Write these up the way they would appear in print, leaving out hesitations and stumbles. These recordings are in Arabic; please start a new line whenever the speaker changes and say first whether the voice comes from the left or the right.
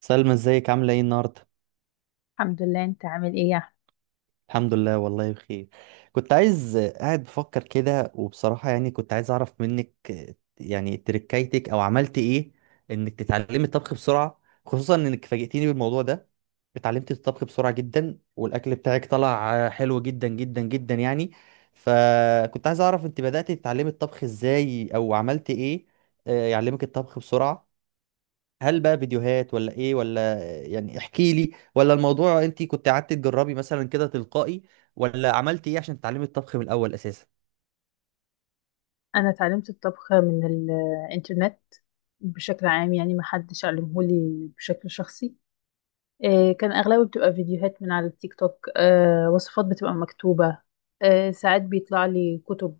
right: سلمى ازيك عاملة ايه النهاردة؟
left: الحمد لله، انت عامل ايه يا احمد؟
right: الحمد لله والله بخير. كنت عايز قاعد بفكر كده وبصراحة يعني كنت عايز اعرف منك يعني تركايتك او عملت ايه انك تتعلمي الطبخ بسرعة، خصوصا انك فاجئتيني بالموضوع ده. اتعلمتي الطبخ بسرعة جدا والاكل بتاعك طلع حلو جدا جدا جدا يعني. فكنت عايز اعرف انت بدأتي تتعلمي الطبخ ازاي او عملت ايه يعلمك الطبخ بسرعة. هل بقى فيديوهات ولا ايه ولا يعني احكي لي، ولا الموضوع انت كنت قعدت تجربي مثلا كده تلقائي، ولا عملت ايه عشان تتعلمي الطبخ من الاول اساسا؟
left: انا اتعلمت الطبخ من الانترنت بشكل عام، يعني ما حدش علمهولي بشكل شخصي. إيه، كان اغلبه بتبقى فيديوهات من على التيك توك. وصفات بتبقى مكتوبة. ساعات بيطلع لي كتب.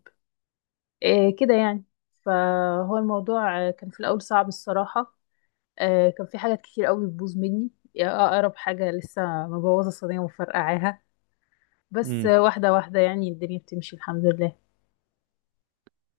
left: إيه كده يعني. فهو الموضوع كان في الاول صعب الصراحة. كان في حاجات كتير قوي بتبوظ مني. اقرب حاجة لسه مبوظة الصينية ومفرقعاها. بس
right: امم.
left: واحدة واحدة، يعني الدنيا بتمشي الحمد لله.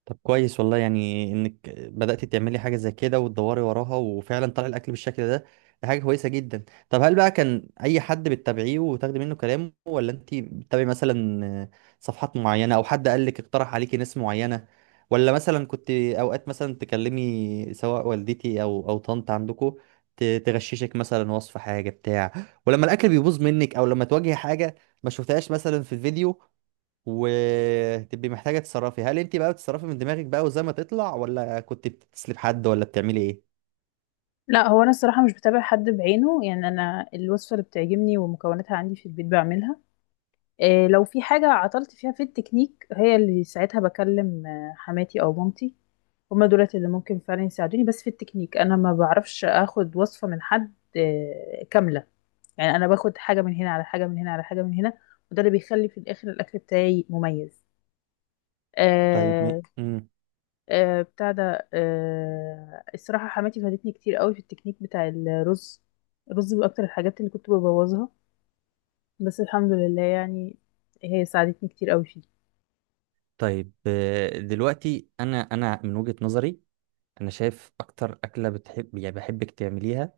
right: طب كويس والله يعني انك بدأت تعملي حاجة زي كده وتدوري وراها وفعلا طلع الاكل بالشكل ده. دي حاجة كويسة جدا. طب هل بقى كان اي حد بتتابعيه وتاخدي منه كلامه، ولا انت بتتابعي مثلا صفحات معينة، او حد قال لك اقترح عليكي ناس معينة، ولا مثلا كنت اوقات مثلا تكلمي سواء والدتي او طنط عندكم تغششك مثلا وصف حاجة بتاع، ولما الاكل بيبوظ منك او لما تواجهي حاجة ما شفتهاش مثلا في الفيديو وتبقي محتاجة تتصرفي، هل انت بقى بتتصرفي من دماغك بقى وزي ما تطلع، ولا كنت بتسلب حد ولا بتعملي ايه؟
left: لا، هو انا الصراحه مش بتابع حد بعينه، يعني انا الوصفه اللي بتعجبني ومكوناتها عندي في البيت بعملها. إيه، لو في حاجه عطلت فيها في التكنيك هي اللي ساعتها بكلم حماتي او مامتي. هما دولت اللي ممكن فعلا يساعدوني، بس في التكنيك انا ما بعرفش اخد وصفه من حد كامله. يعني انا باخد حاجه من هنا على حاجه من هنا على حاجه من هنا، وده اللي بيخلي في الاخر الاكل بتاعي مميز.
right: طيب م...
left: آه،
right: مم.
left: بتاع ده الصراحة حماتي فادتني كتير قوي في التكنيك بتاع الرز. الرز من أكتر الحاجات اللي كنت ببوظها، بس الحمد لله، يعني هي ساعدتني كتير قوي فيه.
right: طيب دلوقتي انا من وجهة نظري، انا شايف اكتر اكله بتحب يعني بحبك تعمليها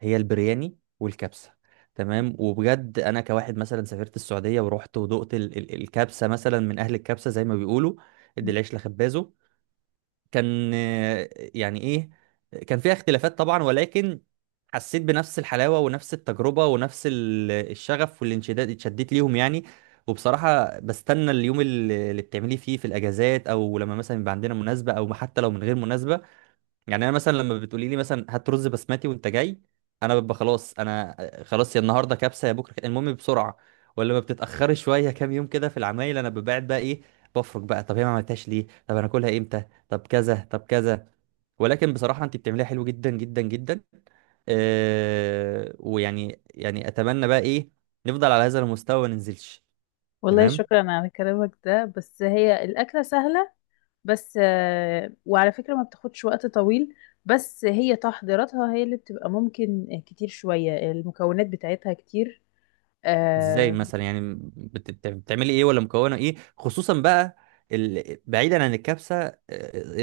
right: هي البرياني والكبسه. تمام، وبجد انا كواحد مثلا سافرت السعوديه ورحت ودقت الكبسه مثلا من اهل الكبسه زي ما بيقولوا، ادي العيش لخبازه. كان يعني ايه، كان فيها اختلافات طبعا، ولكن حسيت بنفس الحلاوة ونفس التجربة ونفس الشغف والانشداد اتشديت ليهم يعني. وبصراحة بستنى اليوم اللي بتعملي فيه في الأجازات، أو لما مثلا يبقى عندنا مناسبة، أو حتى لو من غير مناسبة. يعني انا مثلا لما بتقولي لي مثلا هات رز بسمتي وانت جاي، انا ببقى خلاص، انا خلاص، يا النهارده كبسه يا بكره المهم بسرعه ولا ما بتتاخري شويه كام يوم كده. في العمايل انا ببعد بقى ايه، بفرج بقى، طب هي ما عملتهاش ليه، طب انا اكلها امتى، طب كذا طب كذا. ولكن بصراحه انت بتعمليها حلو جدا جدا جدا. آه ويعني يعني اتمنى بقى ايه، نفضل على هذا المستوى ما ننزلش.
left: والله
right: تمام.
left: شكرا على كلامك ده، بس هي الأكلة سهلة. بس وعلى فكرة ما بتاخدش وقت طويل، بس هي تحضيراتها هي اللي بتبقى ممكن كتير شوية، المكونات بتاعتها كتير.
right: ازاي
left: آه،
right: مثلا يعني بتعملي ايه، ولا مكونه ايه خصوصا بقى بعيدا عن الكبسه،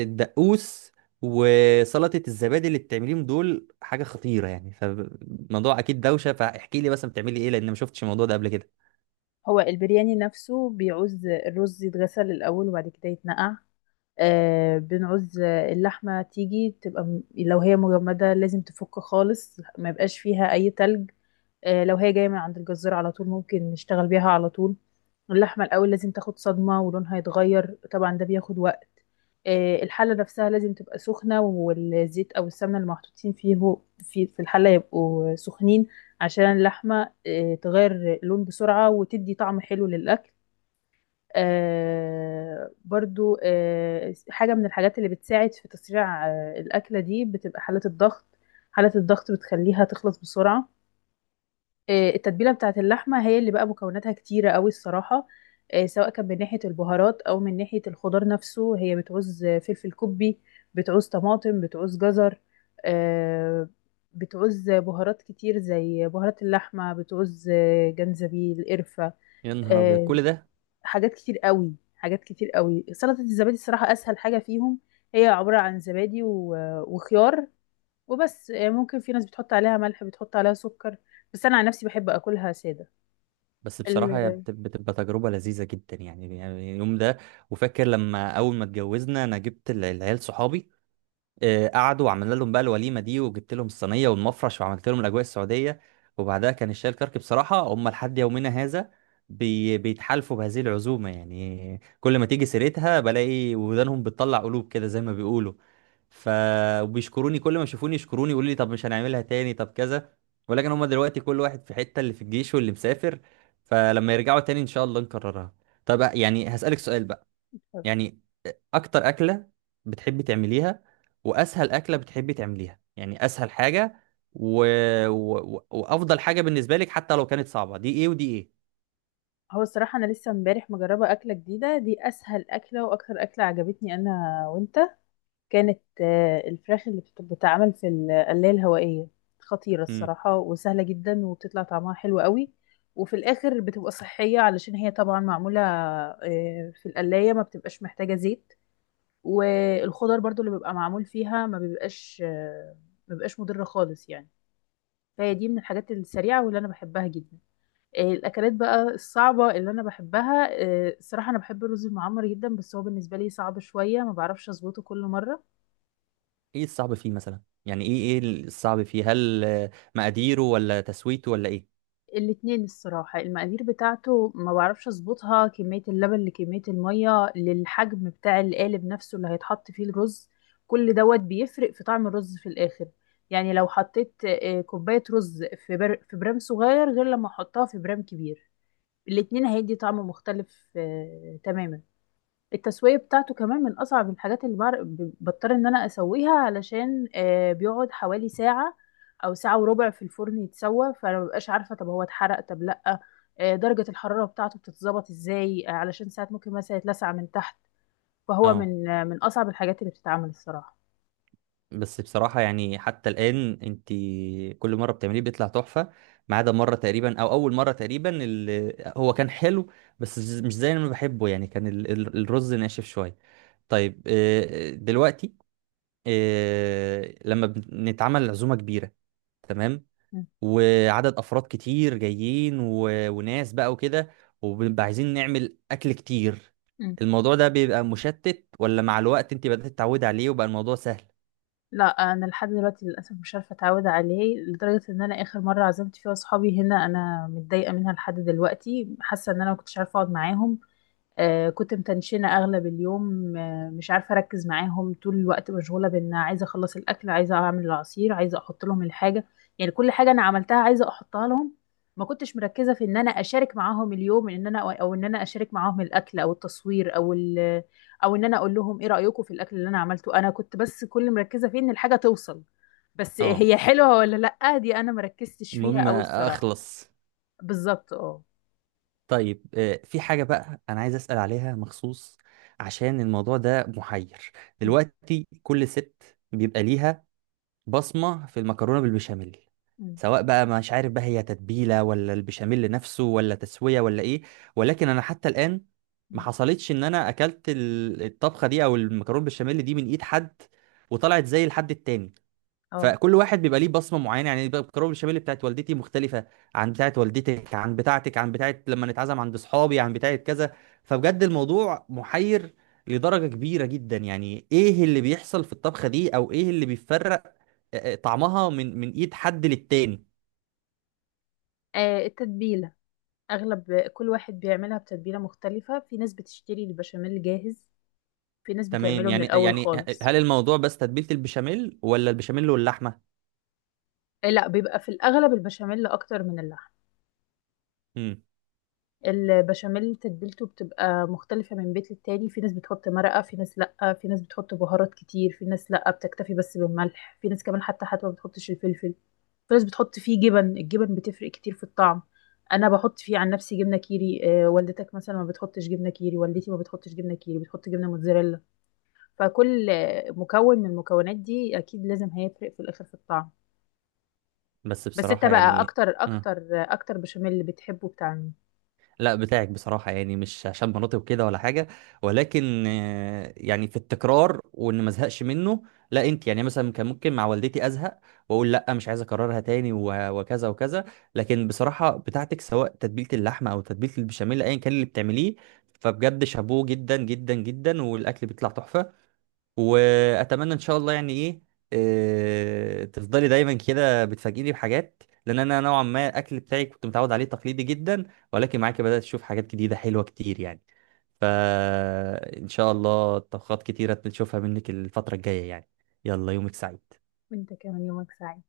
right: الدقوس وسلطه الزبادي اللي بتعمليهم دول حاجه خطيره يعني، فالموضوع اكيد دوشه. فاحكي لي مثلا بتعملي ايه، لان ما شفتش الموضوع ده قبل كده.
left: هو البرياني نفسه بيعوز الرز يتغسل الأول وبعد كده يتنقع. بنعوز اللحمة تيجي تبقى لو هي مجمدة لازم تفك خالص ما يبقاش فيها أي تلج. لو هي جاية من عند الجزار على طول ممكن نشتغل بيها على طول. اللحمة الأول لازم تاخد صدمة ولونها يتغير، طبعا ده بياخد وقت. الحلة نفسها لازم تبقى سخنة، والزيت أو السمنة اللي محطوطين فيه في الحلة يبقوا سخنين عشان اللحمة تغير لون بسرعة وتدي طعم حلو للأكل. برضو حاجة من الحاجات اللي بتساعد في تسريع الأكلة دي بتبقى حالة الضغط. حالة الضغط بتخليها تخلص بسرعة. التتبيله بتاعه اللحمه هي اللي بقى مكوناتها كتيره قوي الصراحه. سواء كان من ناحيه البهارات او من ناحيه الخضار نفسه، هي بتعوز فلفل كوبي، بتعوز طماطم، بتعوز جزر. آه، بتعوز بهارات كتير زي بهارات اللحمه، بتعوز جنزبيل قرفه.
right: يا نهار ابيض
left: آه،
right: كل ده.
left: حاجات كتير قوي، حاجات كتير قوي. سلطه الزبادي الصراحه اسهل حاجه فيهم، هي عباره عن زبادي وخيار وبس. ممكن في ناس بتحط عليها ملح، بتحط عليها سكر، بس انا عن نفسي بحب اكلها ساده.
right: بس بصراحه هي
left: ال-
right: بتبقى تجربه لذيذه جدا يعني، يعني اليوم ده. وفاكر لما اول ما اتجوزنا انا جبت العيال صحابي، قعدوا وعملنا لهم بقى الوليمه دي، وجبت لهم الصينيه والمفرش وعملت لهم الاجواء السعوديه، وبعدها كان الشاي الكرك. بصراحه هم لحد يومنا هذا بيتحالفوا بهذه العزومه يعني، كل ما تيجي سيرتها بلاقي ودانهم بتطلع قلوب كده زي ما بيقولوا. ف وبيشكروني كل ما يشوفوني، يشكروني يقولوا لي طب مش هنعملها تاني، طب كذا. ولكن هم دلوقتي كل واحد في حته، اللي في الجيش واللي مسافر، فلما يرجعوا تاني ان شاء الله نكررها. طب يعني هسألك سؤال بقى، يعني اكتر اكله بتحبي تعمليها واسهل اكله بتحبي تعمليها، يعني اسهل حاجه و... وافضل حاجه بالنسبه لك حتى لو كانت صعبه، دي ايه ودي ايه؟
left: هو الصراحة أنا لسه امبارح مجربة أكلة جديدة، دي أسهل أكلة وأكتر أكلة عجبتني أنا وأنت. كانت الفراخ اللي بتتعمل في القلاية الهوائية، خطيرة
right: امم.
left: الصراحة وسهلة جدا وبتطلع طعمها حلو قوي. وفي الآخر بتبقى صحية علشان هي طبعا معمولة في القلاية، ما بتبقاش محتاجة زيت. والخضر برضو اللي بيبقى معمول فيها ما بيبقاش مضرة خالص يعني. فهي دي من الحاجات السريعة واللي أنا بحبها جدا. الاكلات بقى الصعبه اللي انا بحبها، الصراحه انا بحب الرز المعمر جدا، بس هو بالنسبه لي صعب شويه، ما بعرفش اظبطه كل مره.
right: ايه الصعب فيه مثلا يعني، ايه الصعب فيه، هل مقاديره ولا تسويته ولا ايه؟
left: الاتنين الصراحه، المقادير بتاعته ما بعرفش اظبطها، كميه اللبن لكميه الميه للحجم بتاع القالب نفسه اللي هيتحط فيه الرز، كل دوت بيفرق في طعم الرز في الاخر. يعني لو حطيت كوبايه رز في برام صغير، غير لما احطها في برام كبير، الاتنين هيدي طعم مختلف تماما. التسوية بتاعته كمان من أصعب الحاجات اللي بضطر إن أنا أسويها، علشان بيقعد حوالي ساعة أو ساعة وربع في الفرن يتسوى، فأنا مببقاش عارفة طب هو اتحرق طب لأ. درجة الحرارة بتاعته بتتظبط إزاي علشان ساعات ممكن مثلا يتلسع من تحت. فهو
right: اه.
left: من من أصعب الحاجات اللي بتتعمل الصراحة.
right: بس بصراحة يعني حتى الآن انت كل مرة بتعمليه بيطلع تحفة، ما عدا مرة تقريبا أو أول مرة تقريبا اللي هو كان حلو بس مش زي ما بحبه يعني، كان الرز ناشف شوية. طيب دلوقتي لما بنتعمل عزومة كبيرة، تمام،
left: م-
right: وعدد أفراد كتير جايين وناس بقى وكده، وبنبقى عايزين نعمل أكل كتير،
left: م.
right: الموضوع ده بيبقى مشتت ولا مع الوقت انت بدأت تتعودي عليه وبقى الموضوع سهل؟
left: لا، أنا لحد دلوقتي للأسف مش عارفة أتعود عليه، لدرجة إن أنا آخر مرة عزمت فيها صحابي هنا أنا متضايقة منها لحد دلوقتي، حاسة إن أنا مكنتش عارفة أقعد معاهم. كنت متنشنة أغلب اليوم، مش عارفة أركز معاهم، طول الوقت مشغولة بإن عايزة أخلص الأكل، عايزة أعمل العصير، عايزة أحط لهم الحاجة، يعني كل حاجة أنا عملتها عايزة أحطها لهم. ما كنتش مركزة في إن أنا أشارك معاهم اليوم، إن أنا أو إن أنا أشارك معاهم الأكل أو التصوير أو إن أنا أقول لهم إيه رأيكم في الأكل اللي أنا عملته. أنا كنت بس كل مركزة فيه إن الحاجة توصل، بس
right: اه.
left: هي حلوة ولا لأ دي أنا مركزتش فيها
right: المهم
left: أوي الصراحة.
right: اخلص.
left: بالظبط، اه.
right: طيب في حاجة بقى انا عايز اسأل عليها مخصوص، عشان الموضوع ده محير.
left: م-
right: دلوقتي كل ست بيبقى ليها بصمة في المكرونة بالبشاميل،
left: م-
right: سواء بقى مش عارف بقى هي تتبيلة ولا البشاميل نفسه ولا تسوية ولا ايه. ولكن انا حتى الآن ما
left: م.
right: حصلتش ان انا اكلت الطبخة دي او المكرونة بالبشاميل دي من ايد حد وطلعت زي الحد التاني.
left: اه.
right: فكل واحد بيبقى ليه بصمه معينه، يعني بقى الكروب الشمالي بتاعت والدتي مختلفه عن بتاعت والدتك عن بتاعتك عن بتاعت لما نتعزم عند اصحابي عن بتاعت كذا. فبجد الموضوع محير لدرجه كبيره جدا، يعني ايه اللي بيحصل في الطبخه دي او ايه اللي بيفرق طعمها من ايد حد للتاني؟
left: التتبيلة، اغلب كل واحد بيعملها بتتبيله مختلفه، في ناس بتشتري البشاميل جاهز، في ناس
right: تمام،
left: بتعمله من
right: يعني
left: الاول
right: يعني
left: خالص.
right: هل الموضوع بس تتبيله البشاميل ولا البشاميل واللحمه؟
left: إيه، لا بيبقى في الاغلب البشاميل اكتر من اللحم.
right: امم.
left: البشاميل تتبيلته بتبقى مختلفه من بيت للتاني، في ناس بتحط مرقه، في ناس لا، في ناس بتحط بهارات كتير، في ناس لا بتكتفي بس بالملح، في ناس كمان حتى ما بتحطش الفلفل، في ناس بتحط فيه جبن. الجبن بتفرق كتير في الطعم، انا بحط فيه عن نفسي جبنه كيري، والدتك مثلا ما بتحطش جبنه كيري، والدتي ما بتحطش جبنه كيري بتحط جبنه موتزاريلا. فكل مكون من المكونات دي اكيد لازم هيفرق في الاخر في الطعم.
right: بس
left: بس انت
right: بصراحه
left: بقى
right: يعني
left: اكتر
right: آه.
left: اكتر اكتر بشاميل بتحبه بتاع مين؟
right: لا، بتاعك بصراحة يعني، مش عشان مناطق وكده ولا حاجة، ولكن يعني في التكرار وان ما ازهقش منه. لا انت يعني مثلا كان ممكن مع والدتي ازهق واقول لا مش عايز اكررها تاني وكذا وكذا. لكن بصراحة بتاعتك سواء تتبيلة اللحمة او تتبيلة البشاميل ايا كان اللي بتعمليه، فبجد شابوه جدا جدا جدا والاكل بيطلع تحفة. واتمنى ان شاء الله يعني ايه، تفضلي دايما كده بتفاجئني بحاجات، لان انا نوعا ما الاكل بتاعي كنت متعود عليه تقليدي جدا، ولكن معاكي بدات اشوف حاجات جديده حلوه كتير يعني. فان شاء الله طبخات كتيره نشوفها منك الفتره الجايه يعني. يلا يومك سعيد.
left: وانت كمان، يومك سعيد.